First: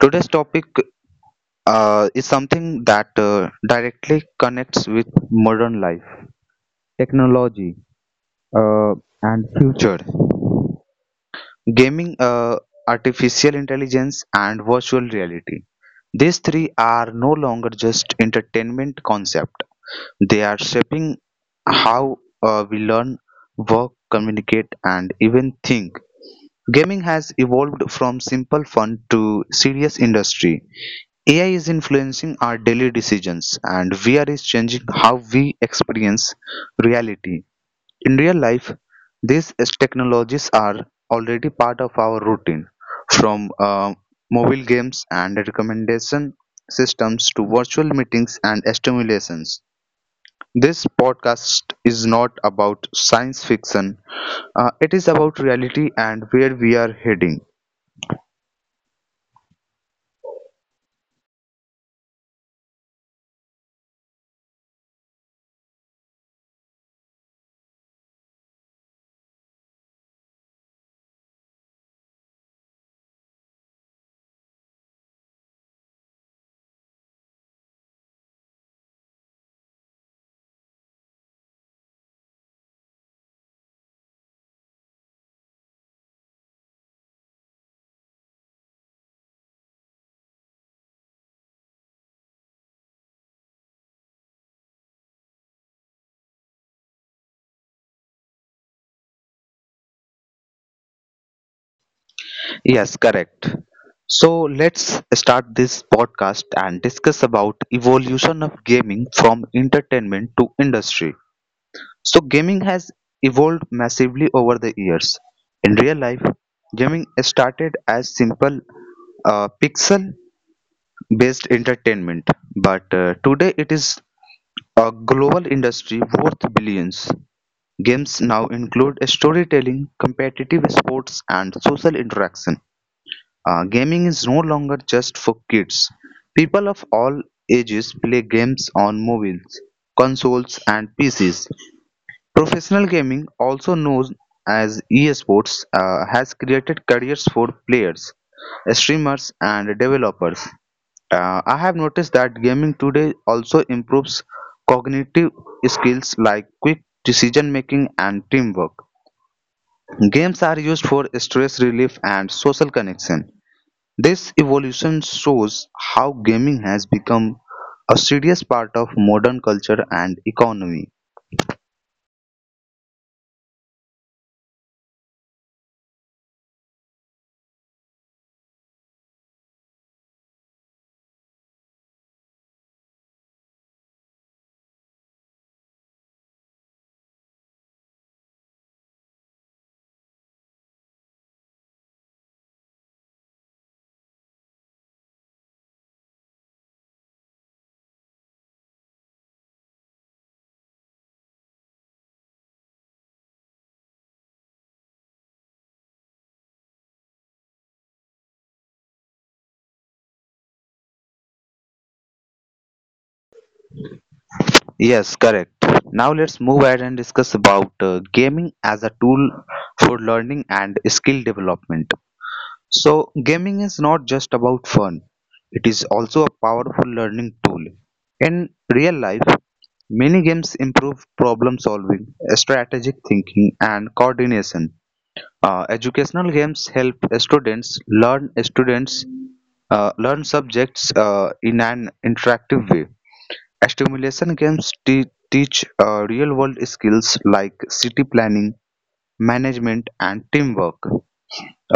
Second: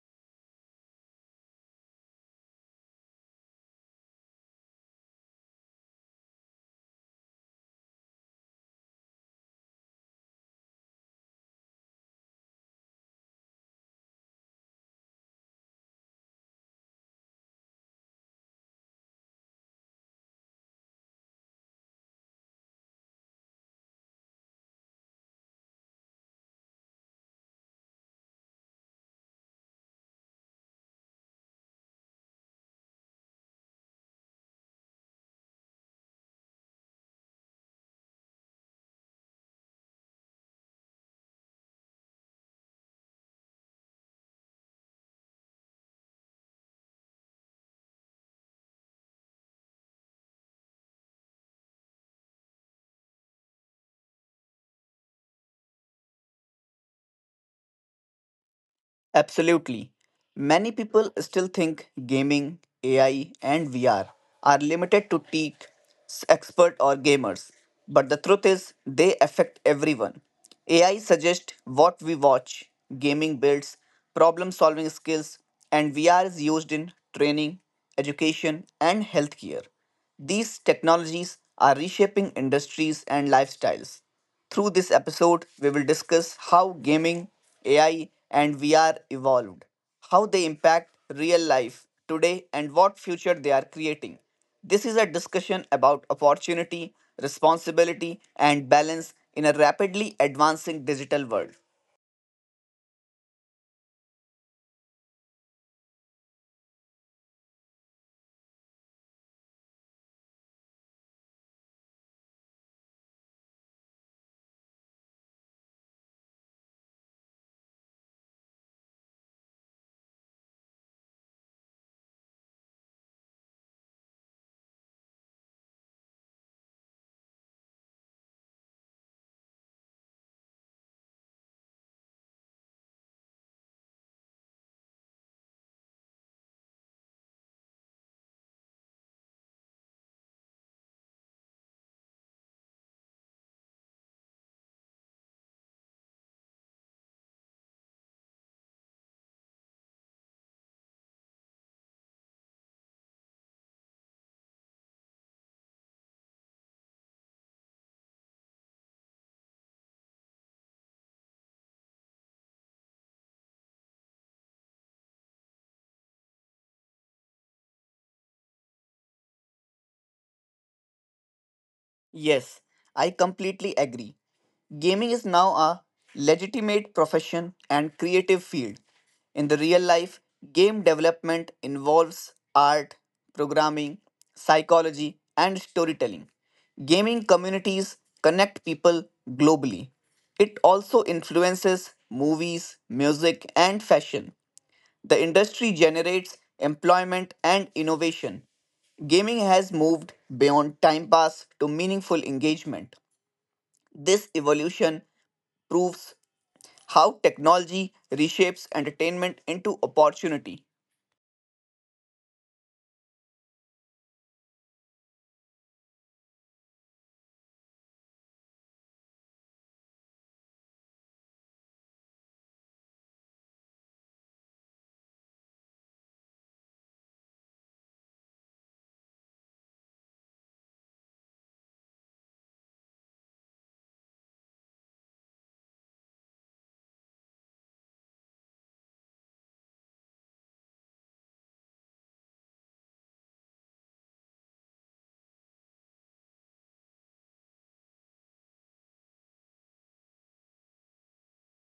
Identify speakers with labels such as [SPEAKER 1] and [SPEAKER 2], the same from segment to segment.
[SPEAKER 1] Today's topic is something that directly connects with modern life, technology, uh, and future, gaming, artificial intelligence, and virtual reality. These three are no longer just entertainment concept. They are shaping how we learn, work, communicate, and even think. Gaming has evolved from simple fun to serious industry. AI is influencing our daily decisions, and VR is changing how we experience reality. In real life, these technologies are already part of our routine, from mobile games and recommendation systems to virtual meetings and stimulations. This podcast is not about science fiction, it is about reality and where we are heading.
[SPEAKER 2] Absolutely. Many people still think gaming, AI, and VR are limited to tech expert or gamers. But the truth is, they affect everyone. AI suggests what we watch, gaming builds problem solving skills, and VR is used in training, education, and healthcare. These technologies are reshaping industries and lifestyles. Through this episode, we will discuss how gaming, AI, and VR evolved, how they impact real life today, and what future they are creating. This is a discussion about opportunity, responsibility, and balance in a rapidly advancing digital world.
[SPEAKER 1] Yes, correct. So let's start this podcast and discuss about evolution of gaming from entertainment to industry. So gaming has evolved massively over the years. In real life, gaming started as simple pixel-based entertainment, but today it is a global industry worth billions. Games now include storytelling, competitive sports, and social interaction. Gaming is no longer just for kids. People of all ages play games on mobiles, consoles, and PCs. Professional gaming, also known as esports, has created careers for players, streamers, and developers. I have noticed that gaming today also improves cognitive skills like quick decision making and teamwork. Games are used for stress relief and social connection. This evolution shows how gaming has become a serious part of modern culture and economy.
[SPEAKER 2] Yes, I completely agree. Gaming is now a legitimate profession and creative field. In the real life, game development involves art, programming, psychology, and storytelling. Gaming communities connect people globally. It also influences movies, music, and fashion. The industry generates employment and innovation. Gaming has moved beyond time pass to meaningful engagement. This evolution proves how technology reshapes entertainment into opportunity.
[SPEAKER 1] Yes, correct. Now let's move ahead and discuss about gaming as a tool for learning and skill development. So, gaming is not just about fun, it is also a powerful learning tool. In real life, many games improve problem solving, strategic thinking, and coordination. Educational games help students learn subjects in an interactive way. Stimulation games teach real world skills like city planning, management, and teamwork.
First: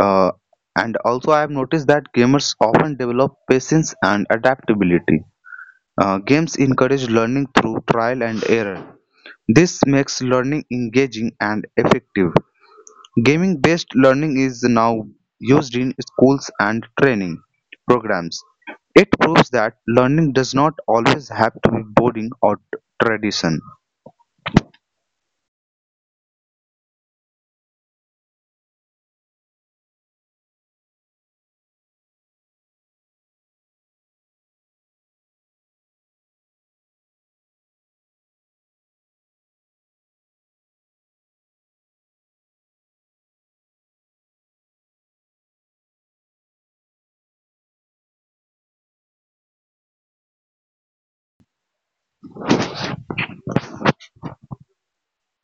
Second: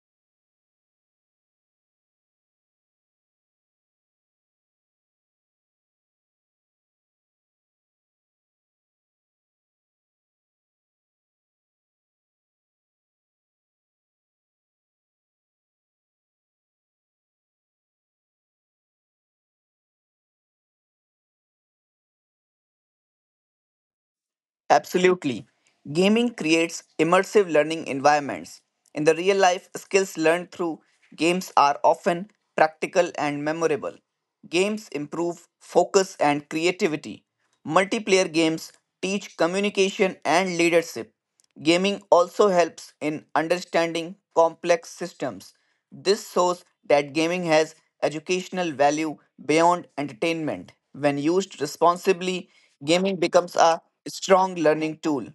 [SPEAKER 1] Uh, and also, I have noticed that gamers often develop patience and adaptability. Games encourage learning through trial and error. This makes learning engaging and effective. Gaming-based learning is now used in schools and training programs; it proves that learning does not always have to be boring or tradition.
[SPEAKER 2] Absolutely. Gaming creates immersive learning environments. In the real life, skills learned through games are often practical and memorable. Games improve focus and creativity. Multiplayer games teach communication and leadership. Gaming also helps in understanding complex systems. This shows that gaming has educational value beyond entertainment. When used responsibly, gaming becomes a strong learning tool.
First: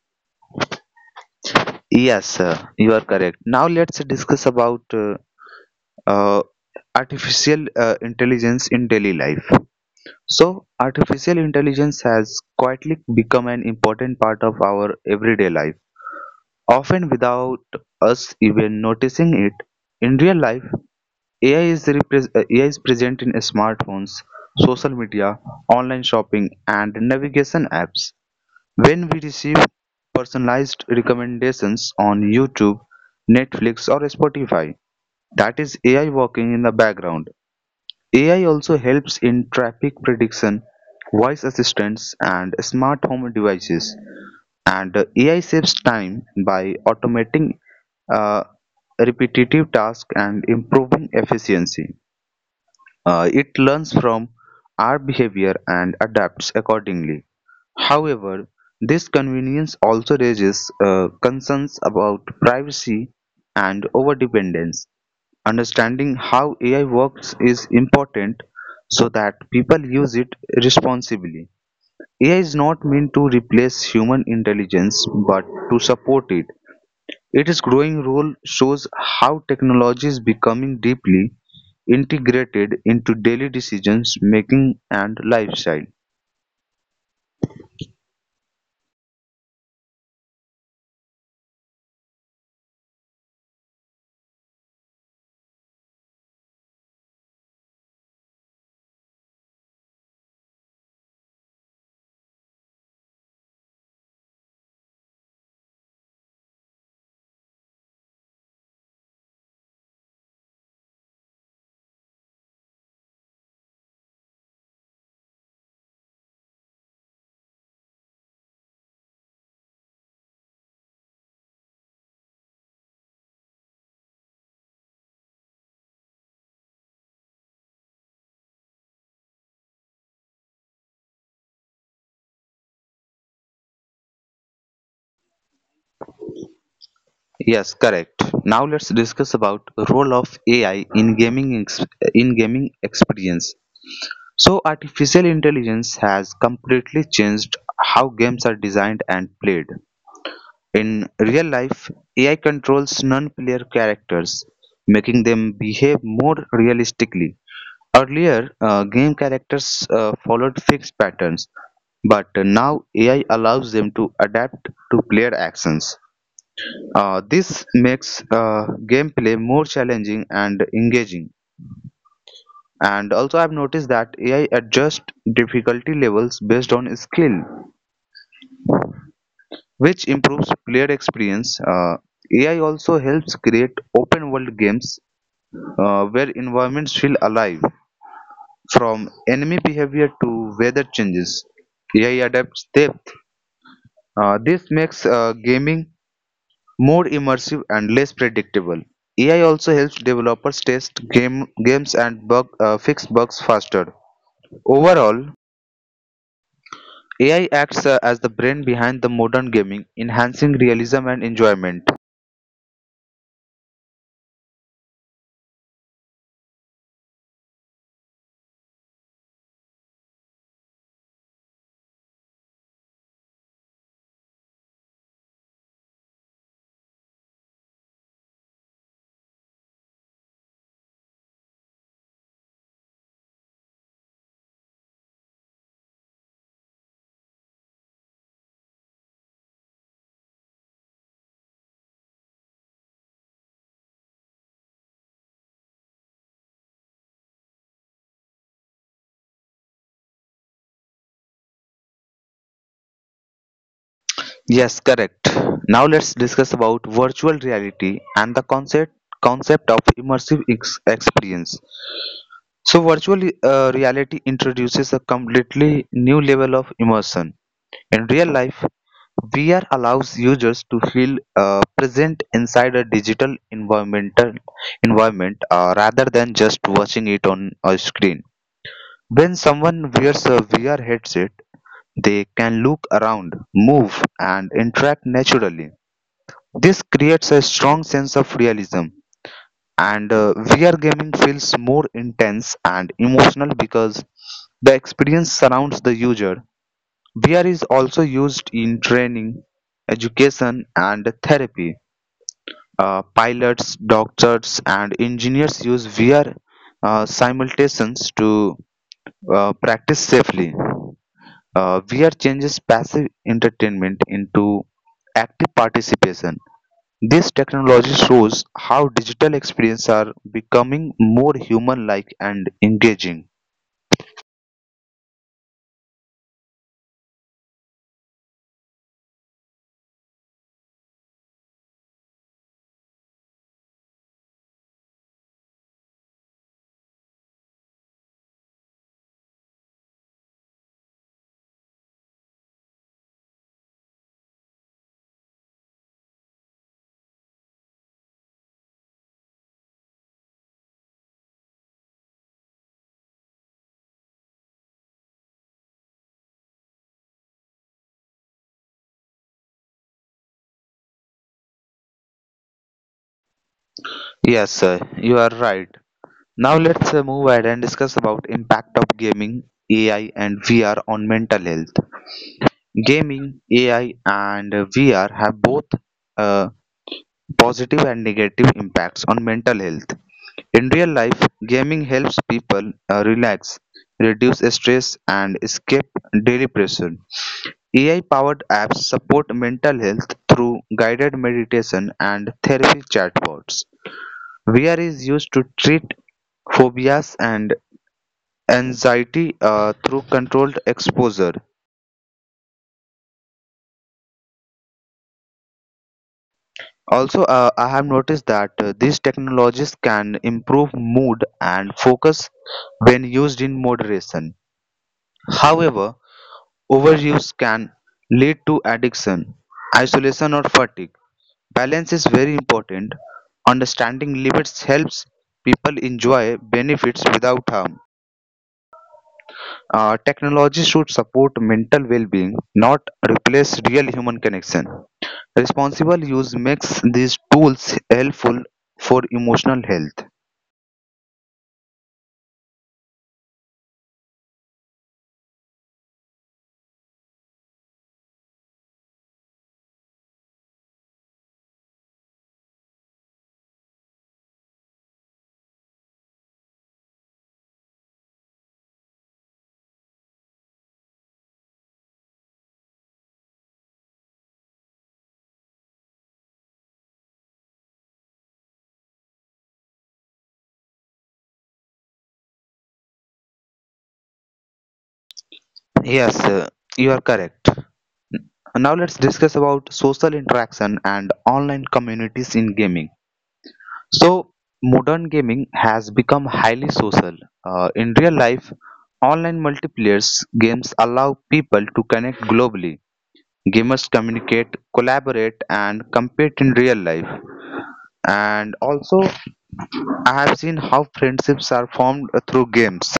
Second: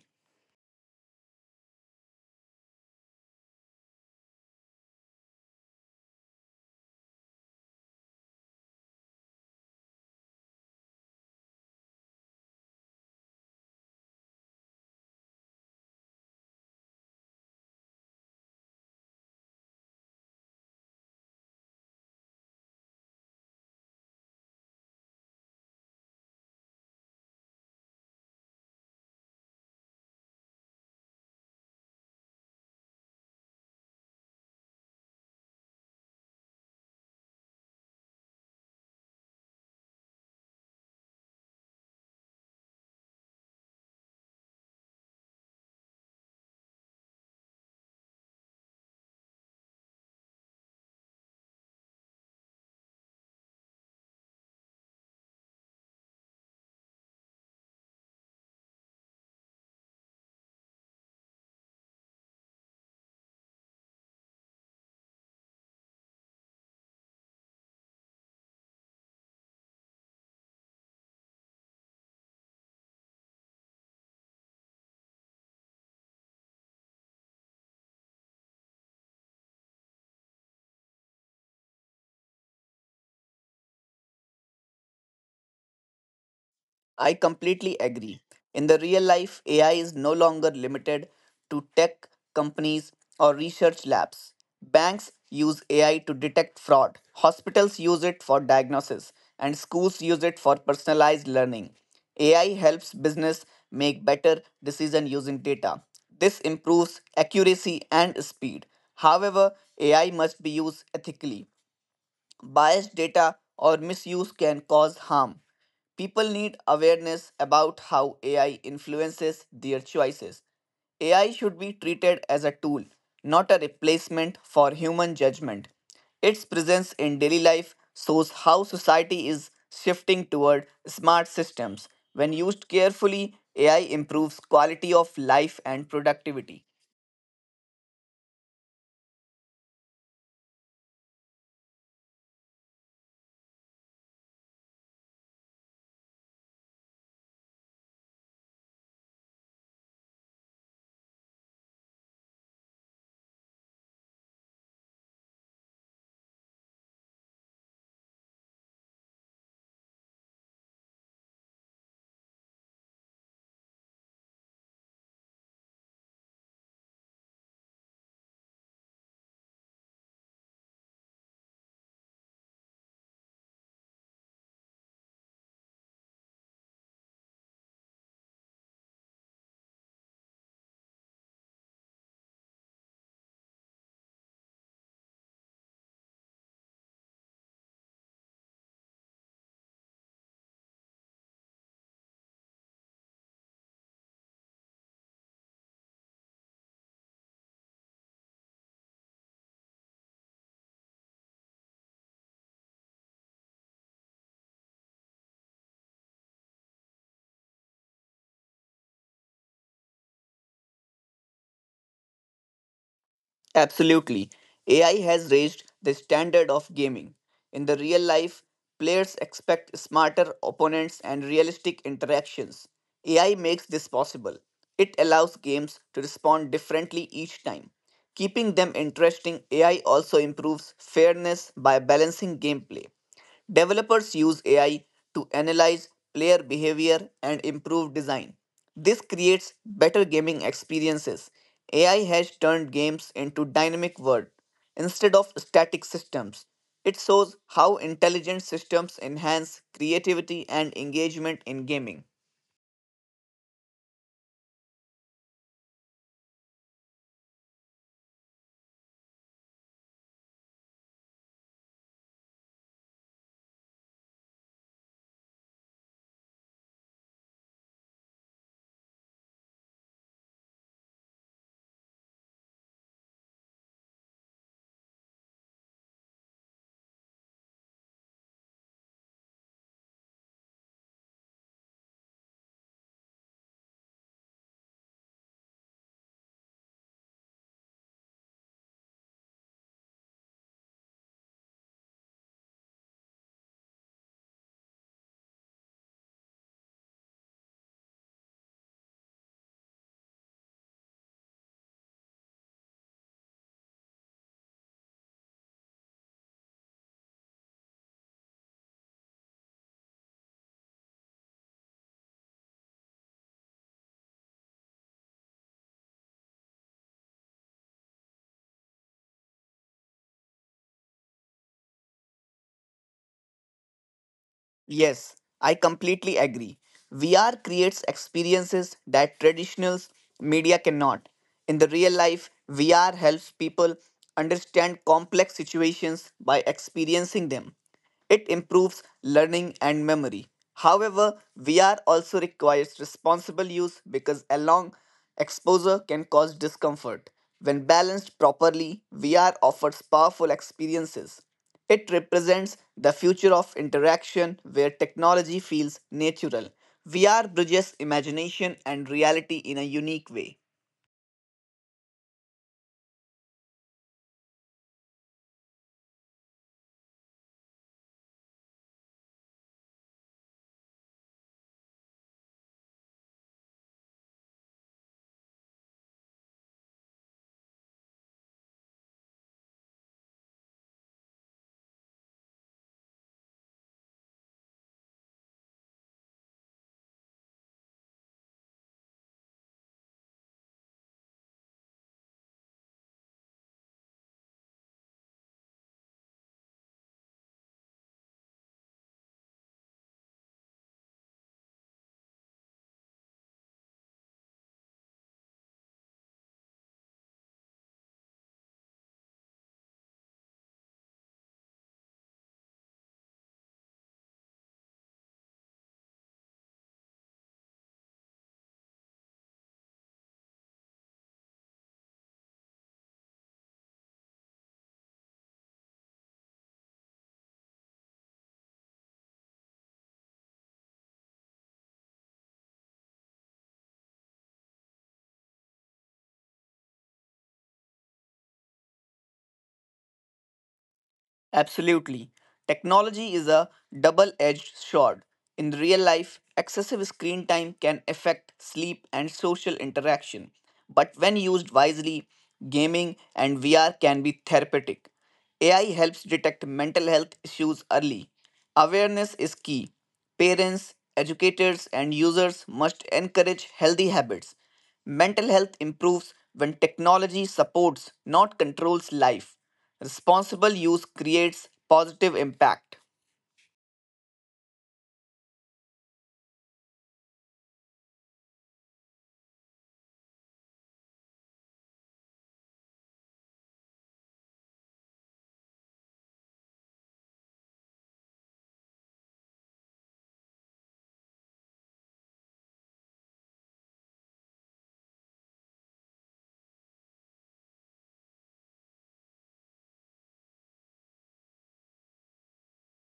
[SPEAKER 1] Yes, you are correct. Now let's discuss about uh, artificial intelligence in daily life. So, artificial intelligence has quietly become an important part of our everyday life, often without us even noticing it. In real life, AI is present in smartphones, social media, online shopping, and navigation apps. When we receive personalized recommendations on YouTube, Netflix, or Spotify, that is AI working in the background. AI also helps in traffic prediction, voice assistants, and smart home devices. And AI saves time by automating uh, repetitive tasks and improving efficiency. It learns from our behavior and adapts accordingly. However, this convenience also raises concerns about privacy and overdependence. Understanding how AI works is important so that people use it responsibly. AI is not meant to replace human intelligence but to support it. Its growing role shows how technology is becoming deeply integrated into daily decisions making and lifestyle.
[SPEAKER 2] I completely agree. In the real life, AI is no longer limited to tech companies or research labs. Banks use AI to detect fraud, hospitals use it for diagnosis, and schools use it for personalized learning. AI helps business make better decision using data. This improves accuracy and speed. However, AI must be used ethically. Biased data or misuse can cause harm. People need awareness about how AI influences their choices. AI should be treated as a tool, not a replacement for human judgment. Its presence in daily life shows how society is shifting toward smart systems. When used carefully, AI improves quality of life and productivity.
[SPEAKER 1] Yes, correct. Now let's discuss about role of AI in in gaming experience. So artificial intelligence has completely changed how games are designed and played. In real life, AI controls non-player characters, making them behave more realistically. Earlier, game characters followed fixed patterns, but now AI allows them to adapt to player actions. This makes gameplay more challenging and engaging. And also, I've noticed that AI adjusts difficulty levels based on skill, which improves player experience. AI also helps create open world games where environments feel alive. From enemy behavior to weather changes, AI adapts depth. This makes gaming more immersive and less predictable. AI also helps developers test games and fix bugs faster. Overall, AI acts as the brain behind the modern gaming, enhancing realism and enjoyment.
[SPEAKER 2] Absolutely. AI has raised the standard of gaming. In the real life, players expect smarter opponents and realistic interactions. AI makes this possible. It allows games to respond differently each time. Keeping them interesting, AI also improves fairness by balancing gameplay. Developers use AI to analyze player behavior and improve design. This creates better gaming experiences. AI has turned games into dynamic world instead of static systems. It shows how intelligent systems enhance creativity and engagement in gaming.
[SPEAKER 1] Yes, correct. Now let's discuss about virtual reality and the concept of immersive experience. So, virtual reality introduces a completely new level of immersion. In real life, VR allows users to feel present inside a digital environmental environment rather than just watching it on a screen. When someone wears a VR headset, they can look around, move, and interact naturally. This creates a strong sense of realism, and VR gaming feels more intense and emotional because the experience surrounds the user. VR is also used in training, education, and therapy. Pilots, doctors, and engineers use VR simulations to practice safely. VR changes passive entertainment into active participation. This technology shows how digital experiences are becoming more human-like and engaging.
[SPEAKER 2] Yes, I completely agree. VR creates experiences that traditional media cannot. In the real life, VR helps people understand complex situations by experiencing them. It improves learning and memory. However, VR also requires responsible use because a long exposure can cause discomfort. When balanced properly, VR offers powerful experiences. It represents the future of interaction where technology feels natural. VR bridges imagination and reality in a unique way.
[SPEAKER 1] Yes, sir, you are right. Now let's move ahead and discuss about impact of gaming, AI, and VR on mental health. Gaming, AI, and VR have both uh, positive and negative impacts on mental health. In real life, gaming helps people relax, reduce stress, and escape daily pressure. AI-powered apps support mental health through guided meditation and therapy chatbots. VR is used to treat phobias and anxiety through controlled exposure. Also, I have noticed that these technologies can improve mood and focus when used in moderation. However, overuse can lead to addiction, isolation, or fatigue. Balance is very important. Understanding limits helps people enjoy benefits without harm. Technology should support mental well being, not replace real human connection. Responsible use makes these tools helpful for emotional health.
[SPEAKER 2] Absolutely. Technology is a double edged sword. In real life, excessive screen time can affect sleep and social interaction. But when used wisely, gaming and VR can be therapeutic. AI helps detect mental health issues early. Awareness is key. Parents, educators, and users must encourage healthy habits. Mental health improves when technology supports, not controls, life. Responsible use creates positive impact.
[SPEAKER 1] Yes, you are correct. Now let's discuss about social interaction and online communities in gaming. So, modern gaming has become highly social. In real life, online multiplayer games allow people to connect globally. Gamers communicate, collaborate, and compete in real life. And also, I have seen how friendships are formed through games.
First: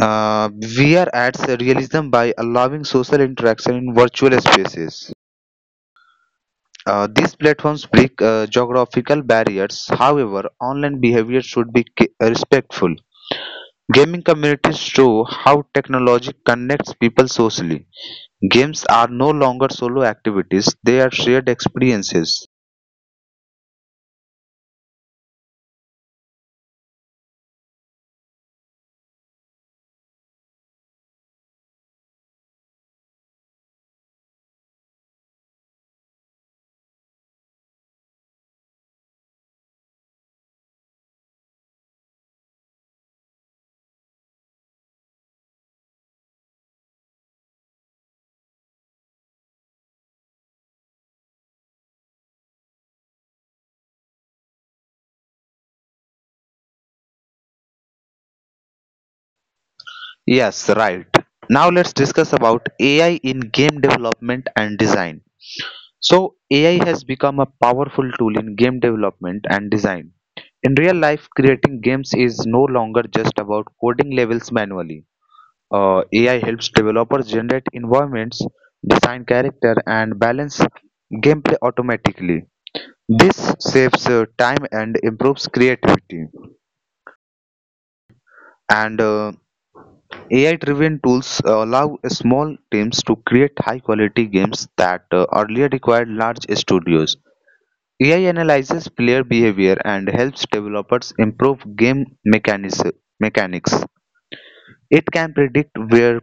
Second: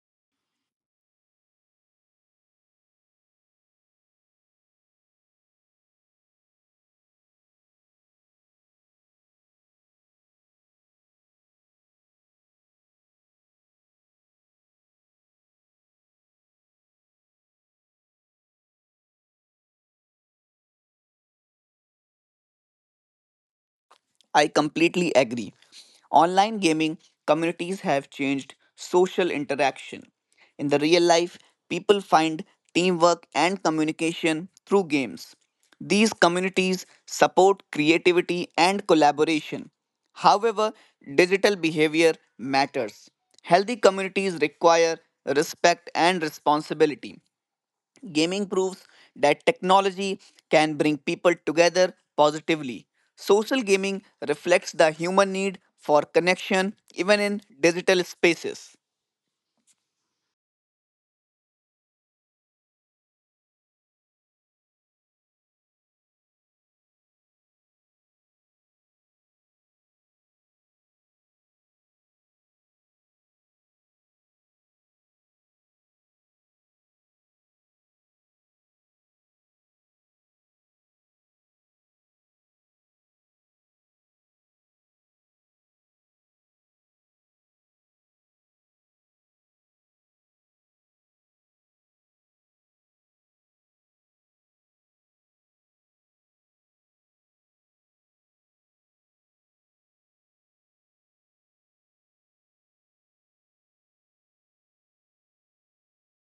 [SPEAKER 1] VR adds realism by allowing social interaction in virtual spaces. These platforms break geographical barriers. However, online behavior should be respectful. Gaming communities show how technology connects people socially. Games are no longer solo activities, they are shared experiences.
[SPEAKER 2] I completely agree. Online gaming communities have changed social interaction. In the real life, people find teamwork and communication through games. These communities support creativity and collaboration. However, digital behavior matters. Healthy communities require respect and responsibility. Gaming proves that technology can bring people together positively. Social gaming reflects the human need for connection even in digital spaces.
[SPEAKER 1] Yes, right. Now let's discuss about AI in game development and design. So, AI has become a powerful tool in game development and design. In real life, creating games is no longer just about coding levels manually. AI helps developers generate environments, design character, and balance gameplay automatically. This saves time and improves creativity. And AI-driven tools allow small teams to create high-quality games that earlier required large studios. AI analyzes player behavior and helps developers improve game mechanics. Mechanics. It can predict where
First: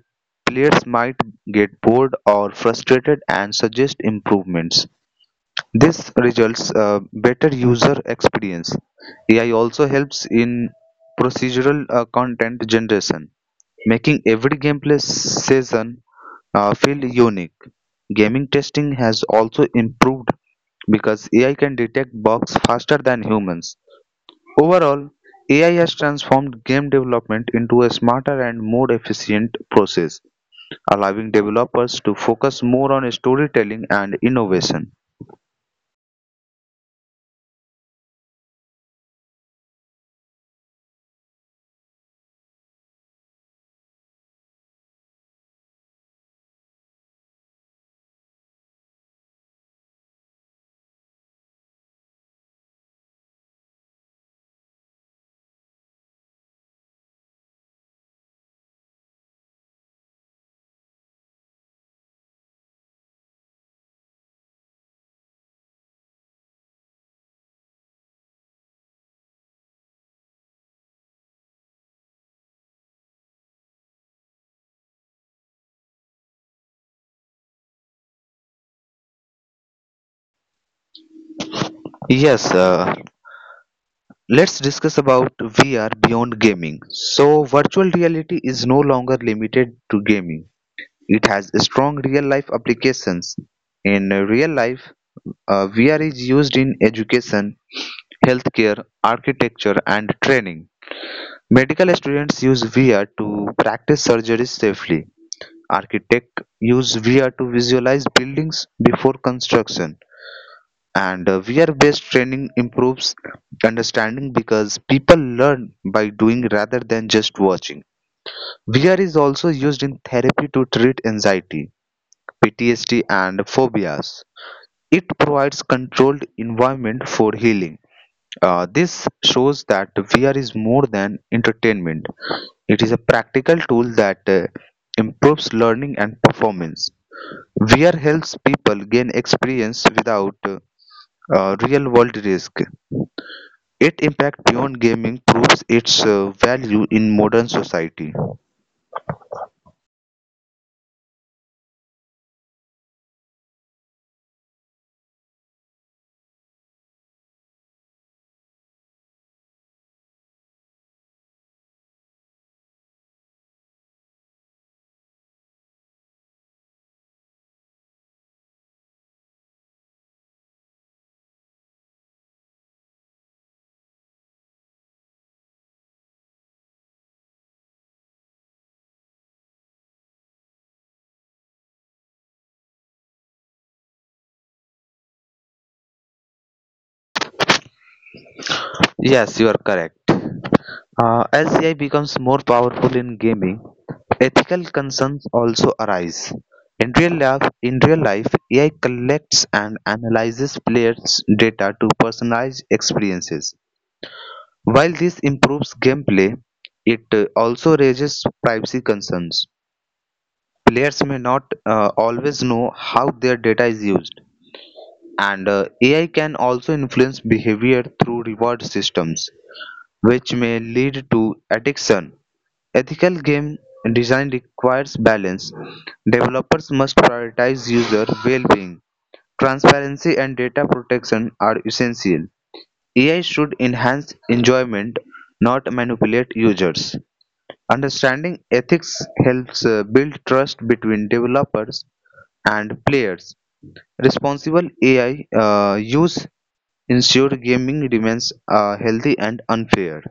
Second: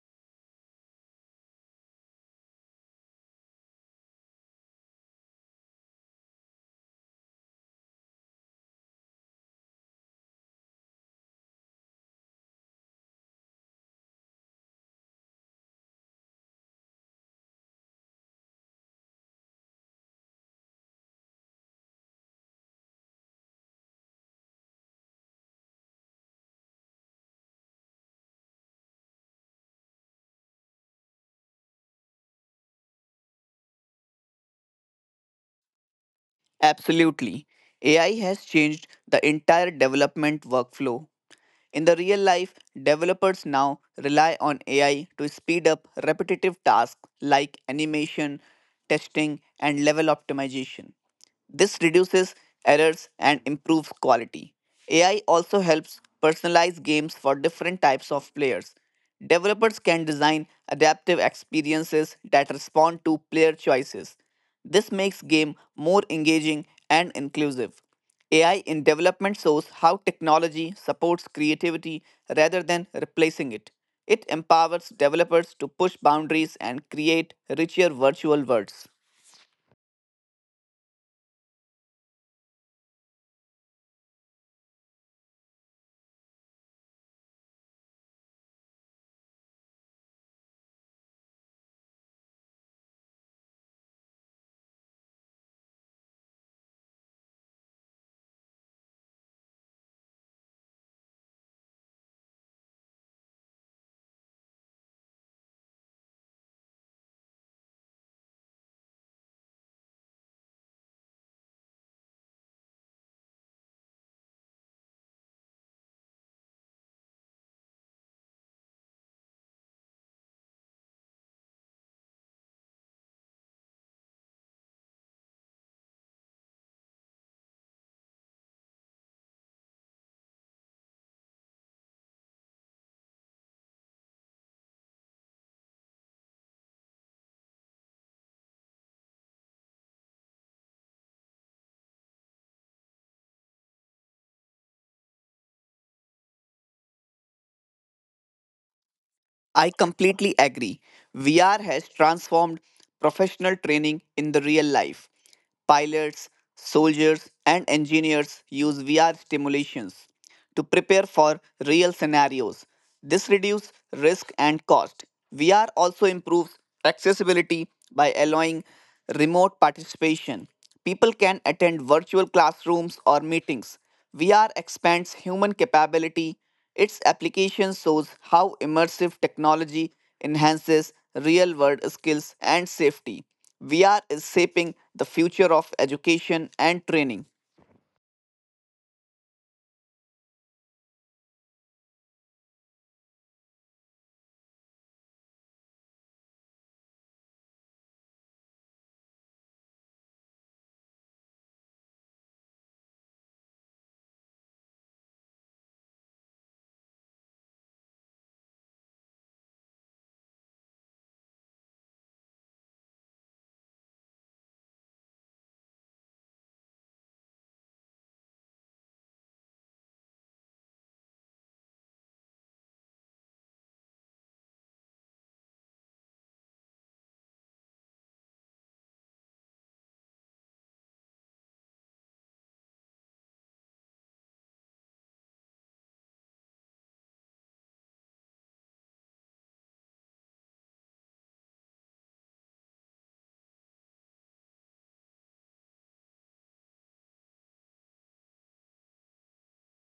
[SPEAKER 1] players might get bored or frustrated and suggest improvements. This results better user experience. AI also helps in procedural content generation, making every gameplay session feel unique. Gaming testing has also improved because AI can detect bugs faster than humans. Overall, AI has transformed game development into a smarter and more efficient process, allowing developers to focus more on storytelling and innovation.
[SPEAKER 2] Absolutely. AI has changed the entire development workflow. In the real life, developers now rely on AI to speed up repetitive tasks like animation, testing, and level optimization. This reduces errors and improves quality. AI also helps personalize games for different types of players. Developers can design adaptive experiences that respond to player choices. This makes game more engaging and inclusive. AI in development shows how technology supports creativity rather than replacing it. It empowers developers to push boundaries and create richer virtual worlds.
[SPEAKER 1] Yes, let's discuss about VR beyond gaming. So, virtual reality is no longer limited to gaming. It has strong real-life applications. In real life, VR is used in education, healthcare, architecture, and training. Medical students use VR to practice surgeries safely. Architects use VR to visualize buildings before construction. And Based training improves understanding because people learn by doing rather than just watching. VR is also used in therapy to treat anxiety, PTSD, and phobias. It provides controlled environment for healing. This shows that VR is more than entertainment, it is a practical tool that improves learning and performance. VR helps people gain experience without real world risk. Its impact beyond gaming proves its value in modern society.
[SPEAKER 2] I completely agree. VR has transformed professional training in the real life. Pilots, soldiers, and engineers use VR simulations to prepare for real scenarios. This reduces risk and cost. VR also improves accessibility by allowing remote participation. People can attend virtual classrooms or meetings. VR expands human capability. Its application shows how immersive technology enhances real world skills and safety. VR is shaping the future of education and training.
[SPEAKER 1] Yes, you are correct. As AI becomes more powerful in gaming, ethical concerns also arise. In real life, AI collects and analyzes players' data to personalize experiences. While this improves gameplay, it also raises privacy concerns. Players may not always know how their data is used. And AI can also influence behavior through reward systems, which may lead to addiction. Ethical game design requires balance. Developers must prioritize user well being. Transparency and data protection are essential. AI should enhance enjoyment, not manipulate users. Understanding ethics helps build trust between developers and players. Responsible AI use ensure gaming remains healthy and unfair.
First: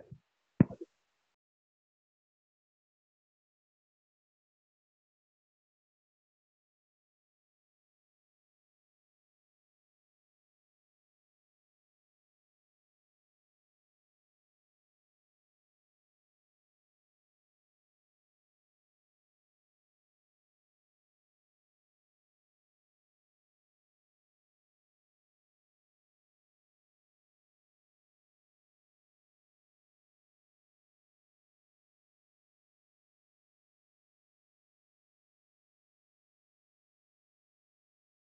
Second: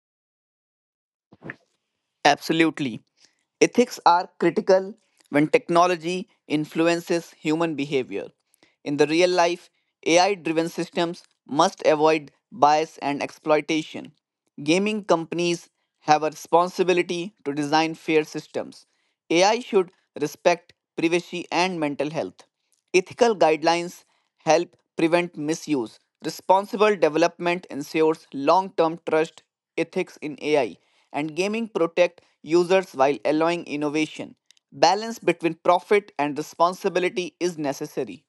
[SPEAKER 2] Absolutely. Ethics are critical when technology influences human behavior. In the real life, AI driven systems must avoid bias and exploitation. Gaming companies have a responsibility to design fair systems. AI should respect privacy and mental health. Ethical guidelines help prevent misuse. Responsible development ensures long-term trust ethics in AI and gaming protect users while allowing innovation. Balance between profit and responsibility is necessary.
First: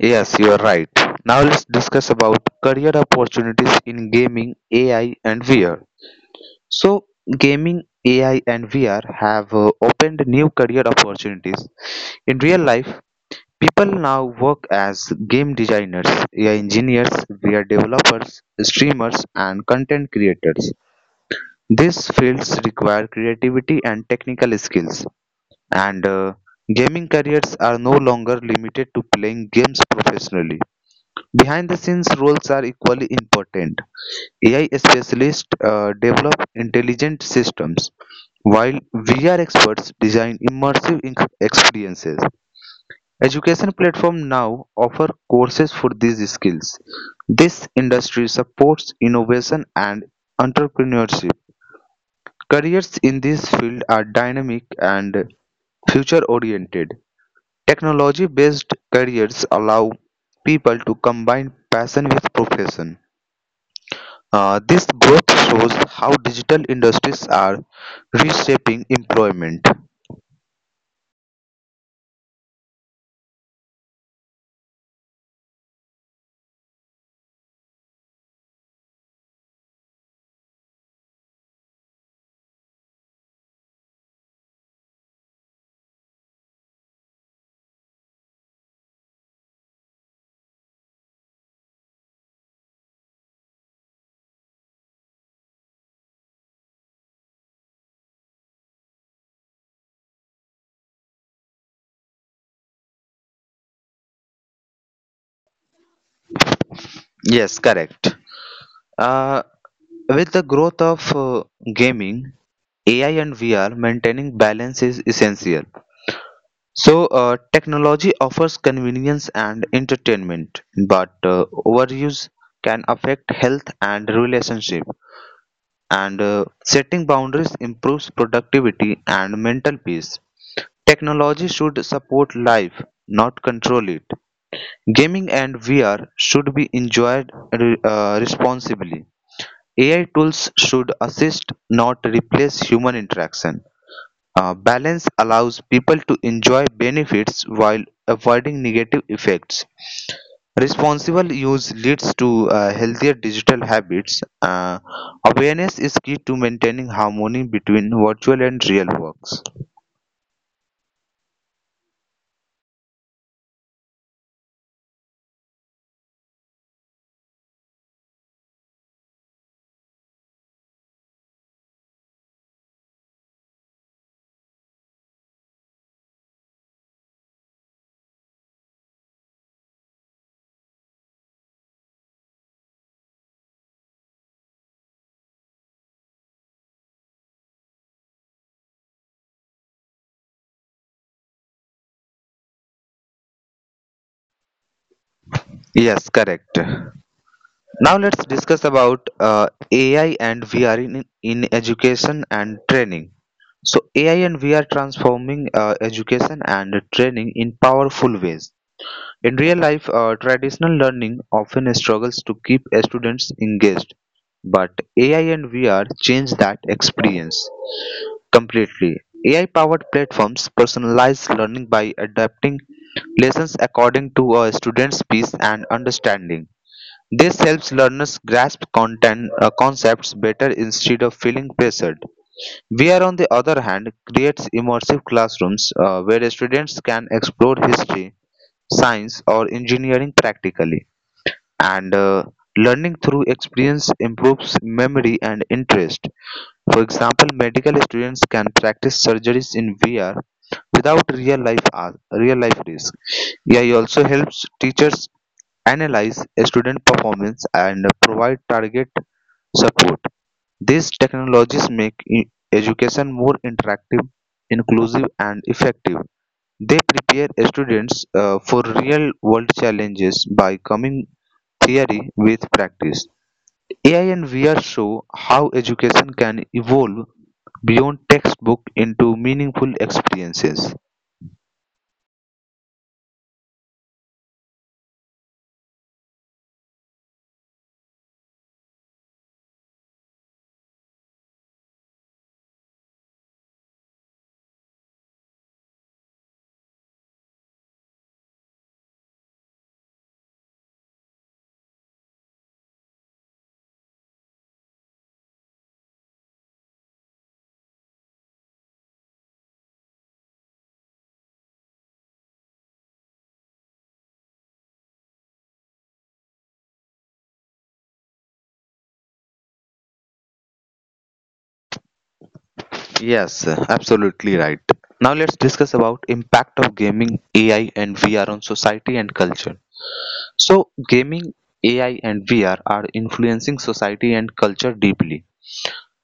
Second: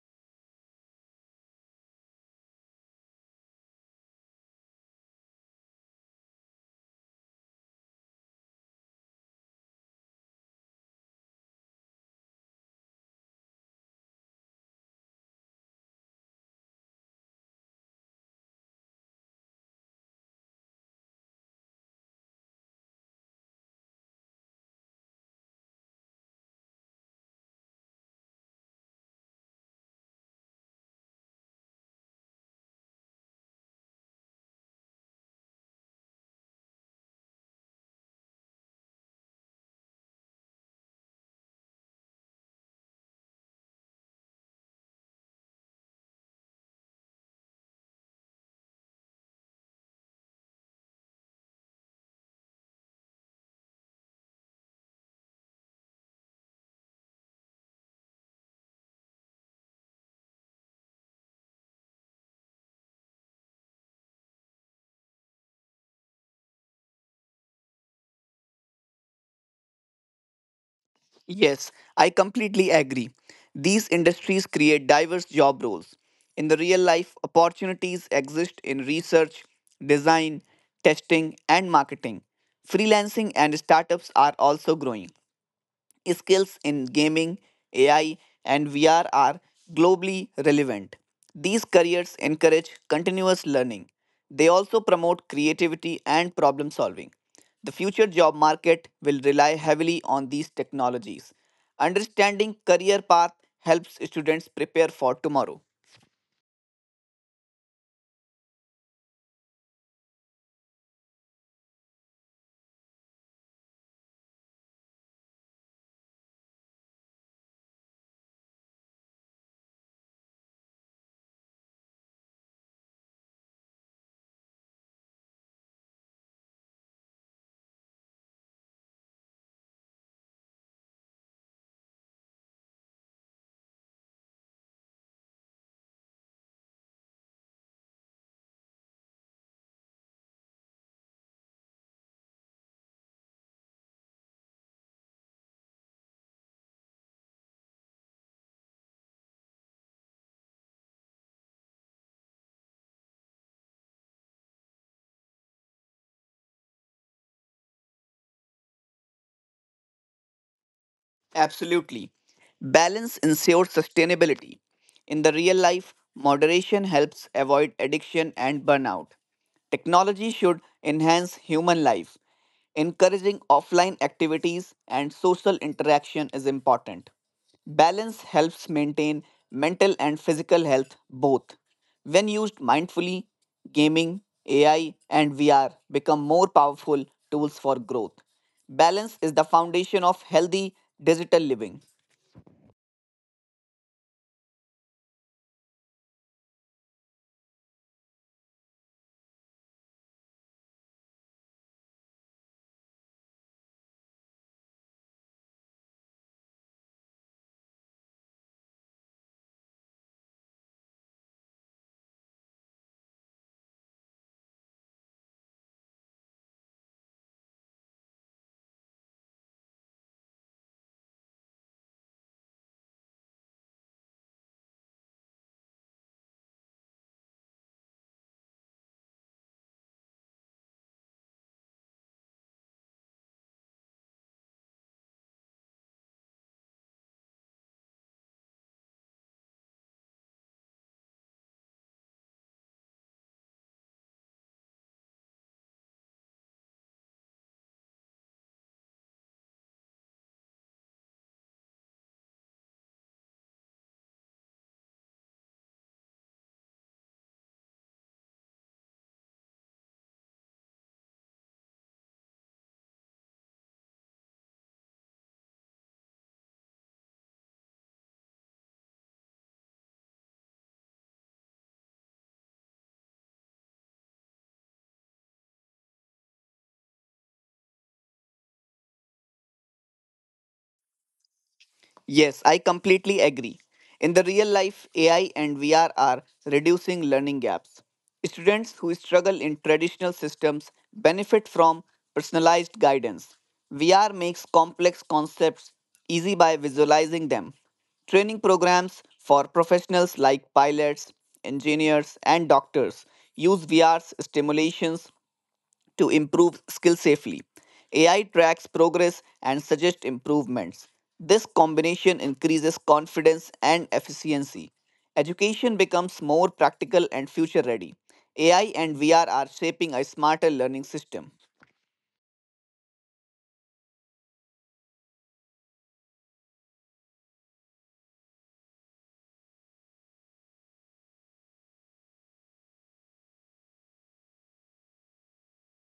[SPEAKER 1] Yes, you are right. Now let's discuss about career opportunities in gaming, AI, and VR. So, gaming, AI, and VR have opened new career opportunities. In real life, people now work as game designers, AI engineers, VR developers, streamers, and content creators. These fields require creativity and technical skills. And gaming careers are no longer limited to playing games professionally. Behind the scenes roles are equally important. AI specialists develop intelligent systems, while VR experts design immersive experiences. Education platforms now offer courses for these skills. This industry supports innovation and entrepreneurship. Careers in this field are dynamic and future oriented. Technology-based careers allow people to combine passion with profession. This growth shows how digital industries are reshaping employment.
[SPEAKER 2] Yes, I completely agree. These industries create diverse job roles. In the real life, opportunities exist in research, design, testing, and marketing. Freelancing and startups are also growing skills in gaming, AI, and VR are globally relevant. These careers encourage continuous learning. They also promote creativity and problem solving. The future job market will rely heavily on these technologies. Understanding career path helps students prepare for tomorrow.
[SPEAKER 1] Yes, correct. Uh, with the growth of gaming, AI and VR, maintaining balance is essential. So, technology offers convenience and entertainment, but overuse can affect health and relationship. And setting boundaries improves productivity and mental peace. Technology should support life, not control it. Gaming and VR should be enjoyed responsibly. AI tools should assist, not replace human interaction. Balance allows people to enjoy benefits while avoiding negative effects. Responsible use leads to healthier digital habits. Awareness is key to maintaining harmony between virtual and real works.
[SPEAKER 2] Absolutely. Balance ensures sustainability. In the real life, moderation helps avoid addiction and burnout. Technology should enhance human life. Encouraging offline activities and social interaction is important. Balance helps maintain mental and physical health both. When used mindfully, gaming, AI, and VR become more powerful tools for growth. Balance is the foundation of healthy digital living.
[SPEAKER 1] Yes, correct. Now let's discuss about AI and VR in education and training. So AI and VR transforming education and training in powerful ways. In real life, traditional learning often struggles to keep students engaged, but AI and VR change that experience completely. AI powered platforms personalize learning by adapting lessons according to a student's pace and understanding. This helps learners grasp content concepts better instead of feeling pressured. VR, on the other hand, creates immersive classrooms where students can explore history, science or engineering practically and learning through experience improves memory and interest. For example, medical students can practice surgeries in VR without real life risk. AI also helps teachers analyze student performance and provide target support. These technologies make education more interactive, inclusive and effective. They prepare students for real-world challenges by combining theory with practice. AI and VR show how education can evolve beyond textbook into meaningful experiences.
[SPEAKER 2] Yes, I completely agree. In the real life, AI and VR are reducing learning gaps. Students who struggle in traditional systems benefit from personalized guidance. VR makes complex concepts easy by visualizing them. Training programs for professionals like pilots, engineers, and doctors use VR's stimulations to improve skill safely. AI tracks progress and suggests improvements. This combination increases confidence and efficiency. Education becomes more practical and future ready. AI and VR are shaping a smarter learning system.
[SPEAKER 1] Yes, absolutely right. Now let's discuss about impact of gaming, AI and VR on society and culture. So gaming, AI and VR are influencing society and culture deeply.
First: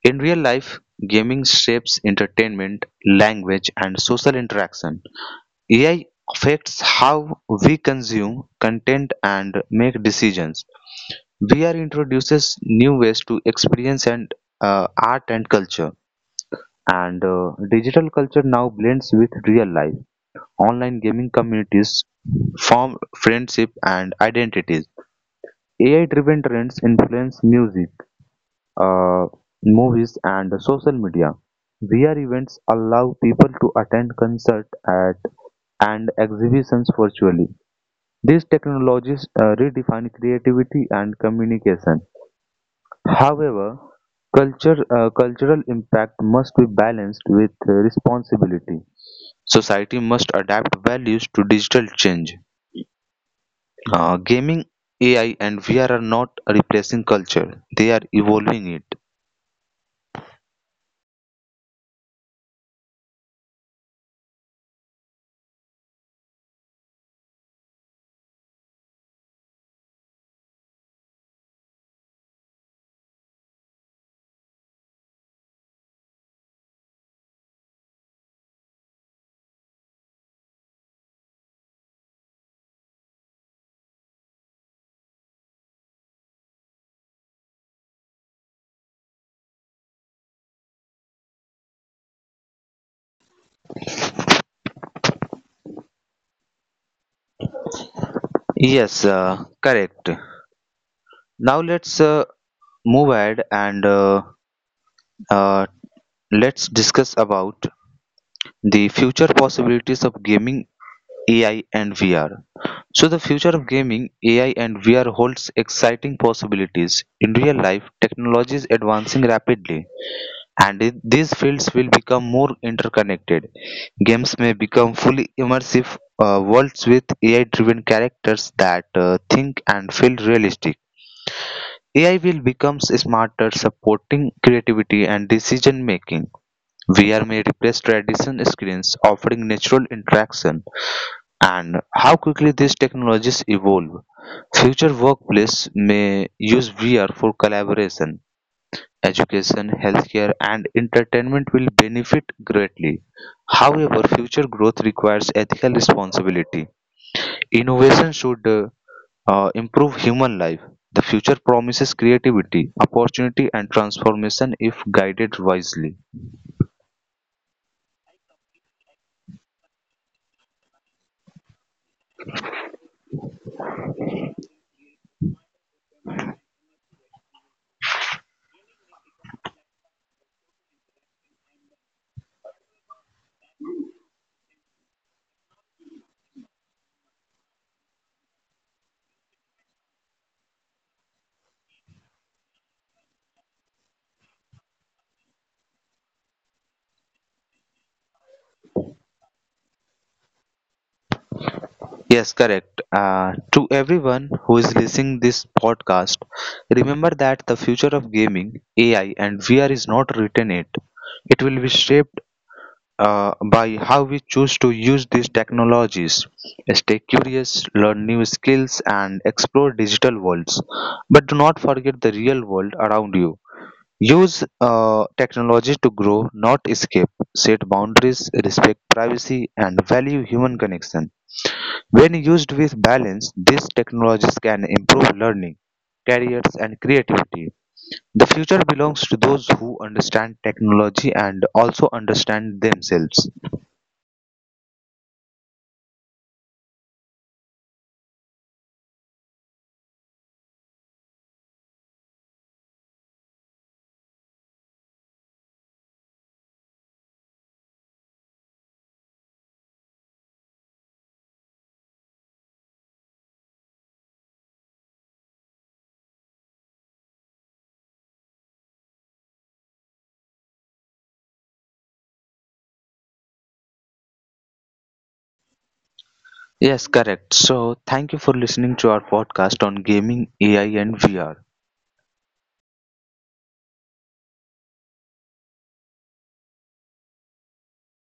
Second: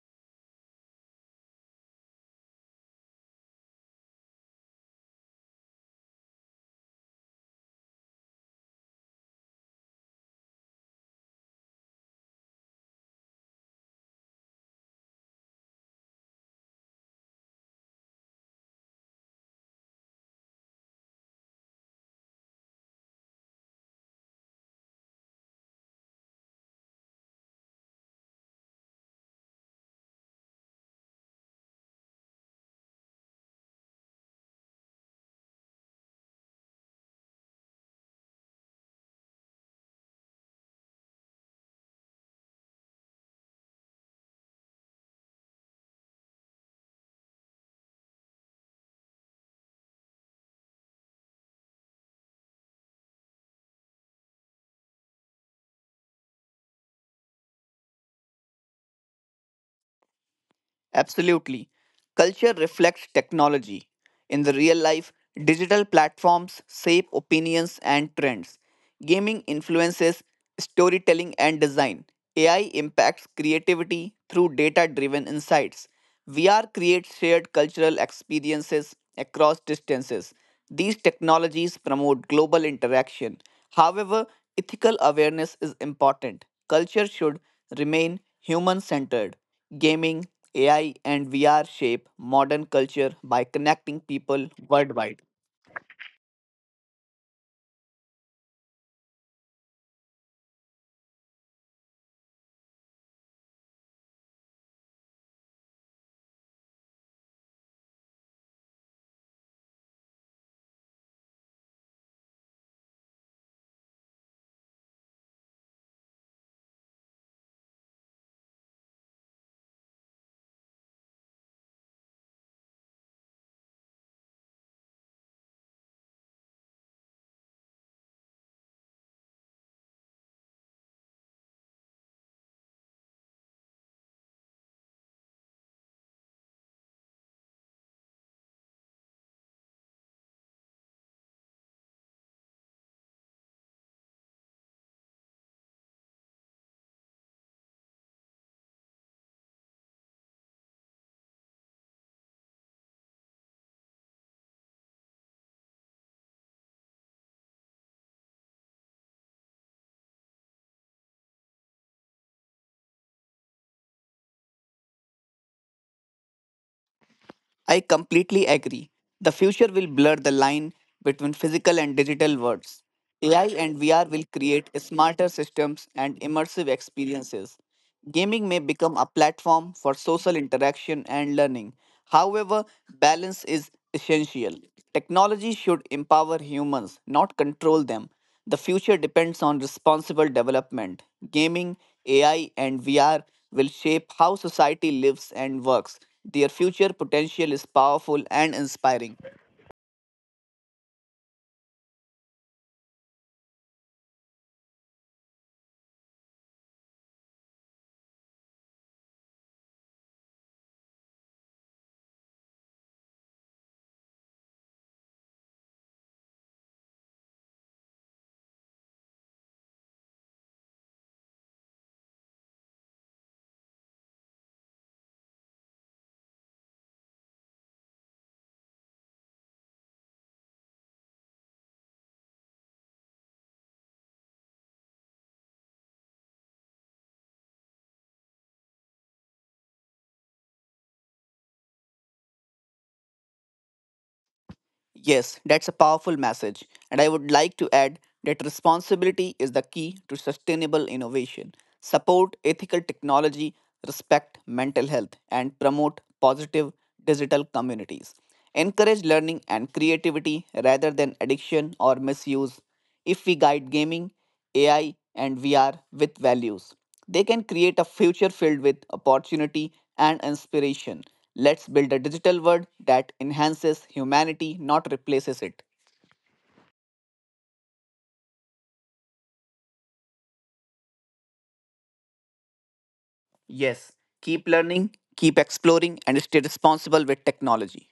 [SPEAKER 1] In real life, gaming shapes entertainment, language, and social interaction. AI affects how we consume content and make decisions. VR introduces new ways to experience and art and culture. And digital culture now blends with real life. Online gaming communities form friendship and identities. AI driven trends influence music, uh, movies and social media. VR events allow people to attend concerts at and exhibitions virtually. These technologies redefine creativity and communication. However, cultural impact must be balanced with responsibility. Society must adapt values to digital change. Gaming, AI, and VR are not replacing culture, they are evolving it.
[SPEAKER 2] Absolutely. Culture reflects technology. In the real life, digital platforms shape opinions and trends. Gaming influences storytelling and design. AI impacts creativity through data driven insights. VR creates shared cultural experiences across distances. These technologies promote global interaction. However, ethical awareness is important. Culture should remain human centered. Gaming, AI, and VR shape modern culture by connecting people worldwide.
[SPEAKER 1] Yes, correct. Now let's move ahead and uh, let's discuss about the future possibilities of gaming AI and VR. So the future of gaming AI and VR holds exciting possibilities. In real life, technology is advancing rapidly and these fields will become more interconnected. Games may become fully immersive worlds with AI driven characters that think and feel realistic. AI will become smarter, supporting creativity and decision making. VR may replace traditional screens, offering natural interaction. And how quickly these technologies evolve. Future workplace may use VR for collaboration. Education, healthcare, and entertainment will benefit greatly. However, future growth requires ethical responsibility. Innovation should improve human life. The future promises creativity, opportunity, and transformation if guided wisely.
[SPEAKER 2] I completely agree. The future will blur the line between physical and digital worlds. AI and VR will create smarter systems and immersive experiences. Gaming may become a platform for social interaction and learning. However, balance is essential. Technology should empower humans, not control them. The future depends on responsible development. Gaming, AI, and VR will shape how society lives and works. Their future potential is powerful and inspiring.
[SPEAKER 1] Yes, correct. To everyone who is listening this podcast, remember that the future of gaming, AI, and VR is not written yet. It will be shaped by how we choose to use these technologies. Stay curious, learn new skills, and explore digital worlds. But do not forget the real world around you. Use technology to grow, not escape. Set boundaries, respect privacy, and value human connection. When used with balance, these technologies can improve learning, careers, and creativity. The future belongs to those who understand technology and also understand themselves.
[SPEAKER 2] Yes, that's a powerful message, and I would like to add that responsibility is the key to sustainable innovation. Support ethical technology, respect mental health, and promote positive digital communities. Encourage learning and creativity rather than addiction or misuse if we guide gaming, AI, and VR with values. They can create a future filled with opportunity and inspiration. Let's build a digital world that enhances humanity, not replaces it.
[SPEAKER 1] Yes, correct. So, thank you for listening to our podcast on gaming, AI, and VR.
[SPEAKER 2] Yes, keep learning, keep exploring, and stay responsible with technology.